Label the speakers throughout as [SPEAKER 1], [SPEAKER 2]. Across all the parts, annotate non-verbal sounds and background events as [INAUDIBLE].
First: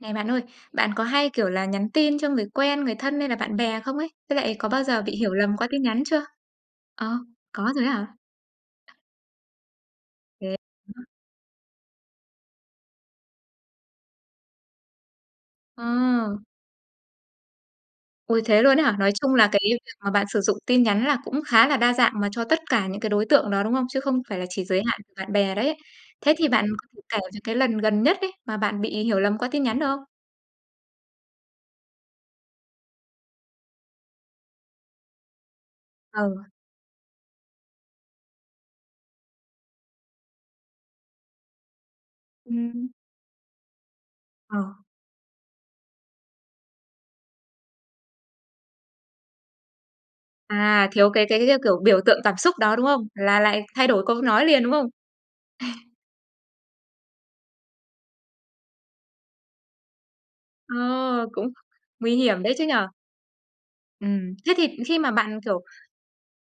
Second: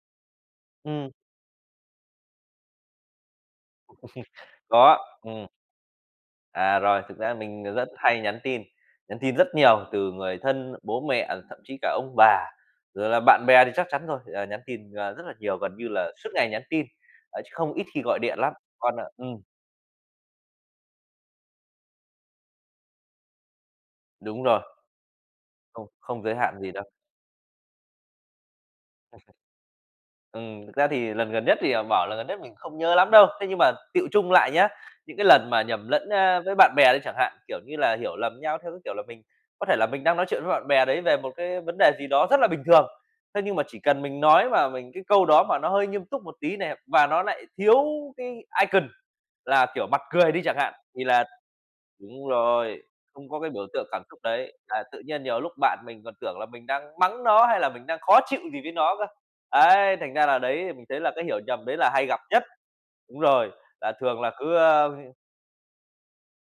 [SPEAKER 1] Này bạn ơi, bạn có
[SPEAKER 2] Ừm.
[SPEAKER 1] hay, kiểu là, nhắn tin cho người quen, người thân hay là bạn bè không ấy? Với lại
[SPEAKER 2] [CHUCKLES]
[SPEAKER 1] có bao
[SPEAKER 2] Có,
[SPEAKER 1] giờ bị hiểu
[SPEAKER 2] ừm.
[SPEAKER 1] lầm qua tin nhắn chưa?
[SPEAKER 2] À, rồi, thật
[SPEAKER 1] Ờ,
[SPEAKER 2] ra mình
[SPEAKER 1] có rồi
[SPEAKER 2] rất
[SPEAKER 1] á hả?
[SPEAKER 2] hay nhắn tin, nhắn tin rất nhiều từ người
[SPEAKER 1] Thế
[SPEAKER 2] thân, bố mẹ rồi thậm chí cả ông bà, rồi là bạn bè thì chắc chắn rồi. Ờ, nhắn tin, ờ, rất là nhiều, gần như là suốt
[SPEAKER 1] Ờ.
[SPEAKER 2] ngày nhắn tin, ờ, chứ không ít khi gọi điện
[SPEAKER 1] Ôi,
[SPEAKER 2] lắm,
[SPEAKER 1] thế luôn ấy
[SPEAKER 2] còn
[SPEAKER 1] hả? Nói chung
[SPEAKER 2] ừm.
[SPEAKER 1] là cái việc mà bạn sử dụng tin nhắn là cũng khá là đa dạng mà cho tất cả những cái đối tượng đó, đúng không? Chứ không phải
[SPEAKER 2] Đúng
[SPEAKER 1] là
[SPEAKER 2] rồi.
[SPEAKER 1] chỉ giới hạn của bạn bè đấy.
[SPEAKER 2] Không không
[SPEAKER 1] Thế
[SPEAKER 2] giới
[SPEAKER 1] thì
[SPEAKER 2] hạn
[SPEAKER 1] bạn
[SPEAKER 2] gì đâu.
[SPEAKER 1] thể kể những cái lần gần nhất ấy mà bạn bị hiểu lầm qua tin nhắn được không?
[SPEAKER 2] Ừm. Thực ra thì lần gần nhất thì, à, bảo lần gần nhất mình cũng không nhớ lắm đâu. Thế nhưng mà tựu chung lại nhá, những cái lần mà nhầm lẫn á
[SPEAKER 1] Ừ.
[SPEAKER 2] với bạn bè đi chẳng hạn. Kiểu như là, hiểu lầm nhau theo cái, kiểu là, mình có thể là mình đang nói chuyện với bạn bè đấy về một cái vấn đề gì đó rất là bình thường,
[SPEAKER 1] Ừm.
[SPEAKER 2] thế nhưng mà chỉ cần mình nói mà
[SPEAKER 1] Ừ.
[SPEAKER 2] mình cái câu đó mà nó hơi nghiêm túc một tí này, và nó lại thiếu cái icon là, kiểu, mặt cười đi chẳng hạn,
[SPEAKER 1] À,
[SPEAKER 2] thì
[SPEAKER 1] thiếu
[SPEAKER 2] là
[SPEAKER 1] cái cái, a, kiểu, biểu tượng
[SPEAKER 2] Đúng
[SPEAKER 1] cảm xúc đó,
[SPEAKER 2] rồi,
[SPEAKER 1] đúng không?
[SPEAKER 2] không có
[SPEAKER 1] Là
[SPEAKER 2] cái
[SPEAKER 1] lại
[SPEAKER 2] biểu
[SPEAKER 1] thay
[SPEAKER 2] tượng cảm
[SPEAKER 1] đổi
[SPEAKER 2] xúc
[SPEAKER 1] câu nói
[SPEAKER 2] đấy,
[SPEAKER 1] liền, đúng
[SPEAKER 2] là
[SPEAKER 1] không?
[SPEAKER 2] tự nhiên nhiều lúc bạn
[SPEAKER 1] [CHUCKLES]
[SPEAKER 2] mình còn tưởng là mình đang mắng nó hay là mình đang khó chịu gì với nó cơ. Ấy, thành ra là đấy thì
[SPEAKER 1] Ờ,
[SPEAKER 2] mình thấy là cái hiểu
[SPEAKER 1] cũng
[SPEAKER 2] nhầm đấy là hay
[SPEAKER 1] nguy
[SPEAKER 2] gặp
[SPEAKER 1] hiểm
[SPEAKER 2] nhất.
[SPEAKER 1] đấy chứ nhỉ?
[SPEAKER 2] Đúng rồi, là thường là
[SPEAKER 1] Ừm, thế
[SPEAKER 2] cứ
[SPEAKER 1] thì
[SPEAKER 2] a
[SPEAKER 1] khi mà bạn, kiểu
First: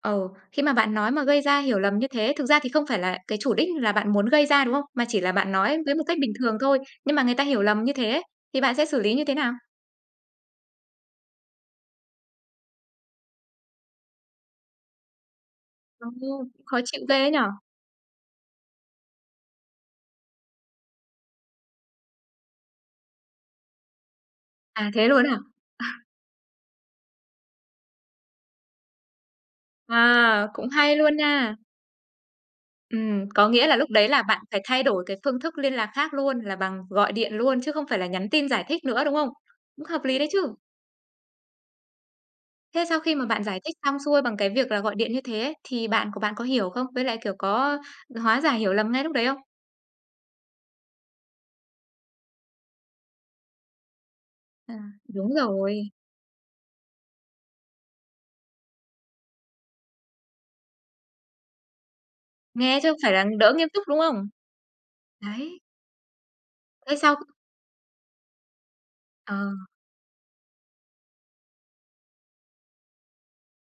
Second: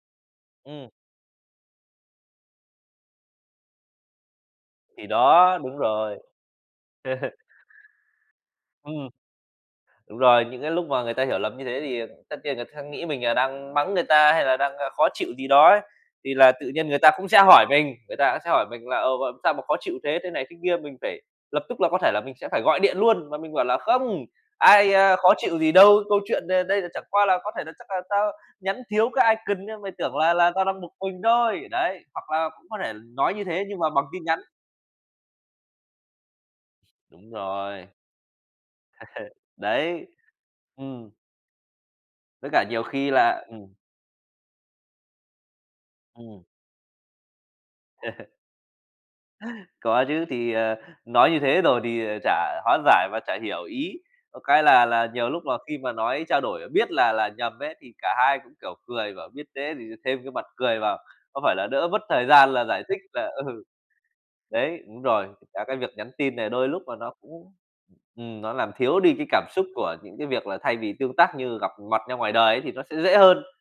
[SPEAKER 1] Ừ. Khi mà
[SPEAKER 2] Ừm.
[SPEAKER 1] bạn nói mà gây ra hiểu lầm như thế thực ra thì không phải là cái chủ đích là bạn muốn gây ra, đúng không? Mà
[SPEAKER 2] Thì
[SPEAKER 1] chỉ là bạn
[SPEAKER 2] đó, đúng
[SPEAKER 1] nói với một cách
[SPEAKER 2] rồi.
[SPEAKER 1] bình thường thôi. Nhưng mà người
[SPEAKER 2] [CHUCKLES]
[SPEAKER 1] ta hiểu lầm như thế ấy, thì bạn sẽ xử
[SPEAKER 2] Ừm.
[SPEAKER 1] lý như thế nào?
[SPEAKER 2] Đúng rồi, những cái lúc mà người ta hiểu lầm như thế thì, à, tất nhiên người ta khắc nghĩ mình là đang mắng người ta, hay là đang khó chịu gì đó ấy. Thì là
[SPEAKER 1] [UNINTELLIGIBLE]
[SPEAKER 2] tự
[SPEAKER 1] Khó
[SPEAKER 2] nhiên người
[SPEAKER 1] chịu
[SPEAKER 2] ta
[SPEAKER 1] ghê
[SPEAKER 2] cũng
[SPEAKER 1] ấy nhỉ?
[SPEAKER 2] sẽ hỏi mình người ta cũng sẽ hỏi mình là "Ồ, làm sao mà khó chịu thế?" thế này thế kia, mình phải lập tức là có thể là mình sẽ phải gọi điện luôn và mình bảo là "Không,
[SPEAKER 1] À,
[SPEAKER 2] ai,
[SPEAKER 1] thế
[SPEAKER 2] a,
[SPEAKER 1] luôn á
[SPEAKER 2] khó
[SPEAKER 1] hả?
[SPEAKER 2] chịu gì đâu.
[SPEAKER 1] [CHUCKLES]
[SPEAKER 2] Câu chuyện đây đây là chẳng qua là có thể là chắc là tao nhắn thiếu cái icon nên mày tưởng là
[SPEAKER 1] Wow,
[SPEAKER 2] là tao
[SPEAKER 1] cũng
[SPEAKER 2] đang bực
[SPEAKER 1] hay luôn
[SPEAKER 2] mình
[SPEAKER 1] nha!
[SPEAKER 2] thôi." Đấy. Hoặc là cũng có thể
[SPEAKER 1] Ừm,
[SPEAKER 2] nói như
[SPEAKER 1] có
[SPEAKER 2] thế
[SPEAKER 1] nghĩa là
[SPEAKER 2] nhưng mà
[SPEAKER 1] lúc
[SPEAKER 2] bằng
[SPEAKER 1] đấy là
[SPEAKER 2] tin
[SPEAKER 1] bạn
[SPEAKER 2] nhắn.
[SPEAKER 1] phải thay đổi cái phương thức liên lạc khác luôn, là bằng gọi
[SPEAKER 2] Đúng
[SPEAKER 1] điện luôn chứ không
[SPEAKER 2] rồi.
[SPEAKER 1] phải là nhắn tin giải thích nữa, đúng không?
[SPEAKER 2] [CHUCKLES]
[SPEAKER 1] Cũng hợp
[SPEAKER 2] Đấy,
[SPEAKER 1] lý đấy chứ!
[SPEAKER 2] ừm. Với cả nhiều
[SPEAKER 1] Thế sau
[SPEAKER 2] khi
[SPEAKER 1] khi mà bạn
[SPEAKER 2] là
[SPEAKER 1] giải
[SPEAKER 2] ừm.
[SPEAKER 1] thích xong xuôi bằng cái việc là gọi điện như thế ấy, thì bạn của bạn
[SPEAKER 2] Ừm.
[SPEAKER 1] có hiểu không? Với lại, kiểu, có
[SPEAKER 2] [CHUCKLES]
[SPEAKER 1] hóa giải hiểu lầm ngay lúc đấy không?
[SPEAKER 2] Có chứ, thì, à, nói như thế rồi thì, à, chả hóa giải và chả hiểu ý. Có cái
[SPEAKER 1] À,
[SPEAKER 2] là là nhiều
[SPEAKER 1] đúng
[SPEAKER 2] lúc là khi
[SPEAKER 1] rồi.
[SPEAKER 2] mà nói trao đổi biết là là nhầm ấy thì cả hai cũng, kiểu, cười, bảo: "Biết thế thì thêm cái mặt cười vào, có phải là đỡ mất thời gian là
[SPEAKER 1] Nghe
[SPEAKER 2] giải
[SPEAKER 1] chứ không
[SPEAKER 2] thích
[SPEAKER 1] phải là
[SPEAKER 2] là"
[SPEAKER 1] đỡ
[SPEAKER 2] ừ.
[SPEAKER 1] nghiêm túc, đúng không?
[SPEAKER 2] Đấy, đúng rồi.
[SPEAKER 1] Đấy.
[SPEAKER 2] Cả cái việc nhắn tin này đôi lúc
[SPEAKER 1] Thế
[SPEAKER 2] là nó
[SPEAKER 1] xong
[SPEAKER 2] cũng ừm, nó làm thiếu đi cái cảm xúc
[SPEAKER 1] Ờ.
[SPEAKER 2] của những cái việc là thay vì tương tác như gặp mặt nhau ngoài đời ấy thì nó sẽ dễ hơn.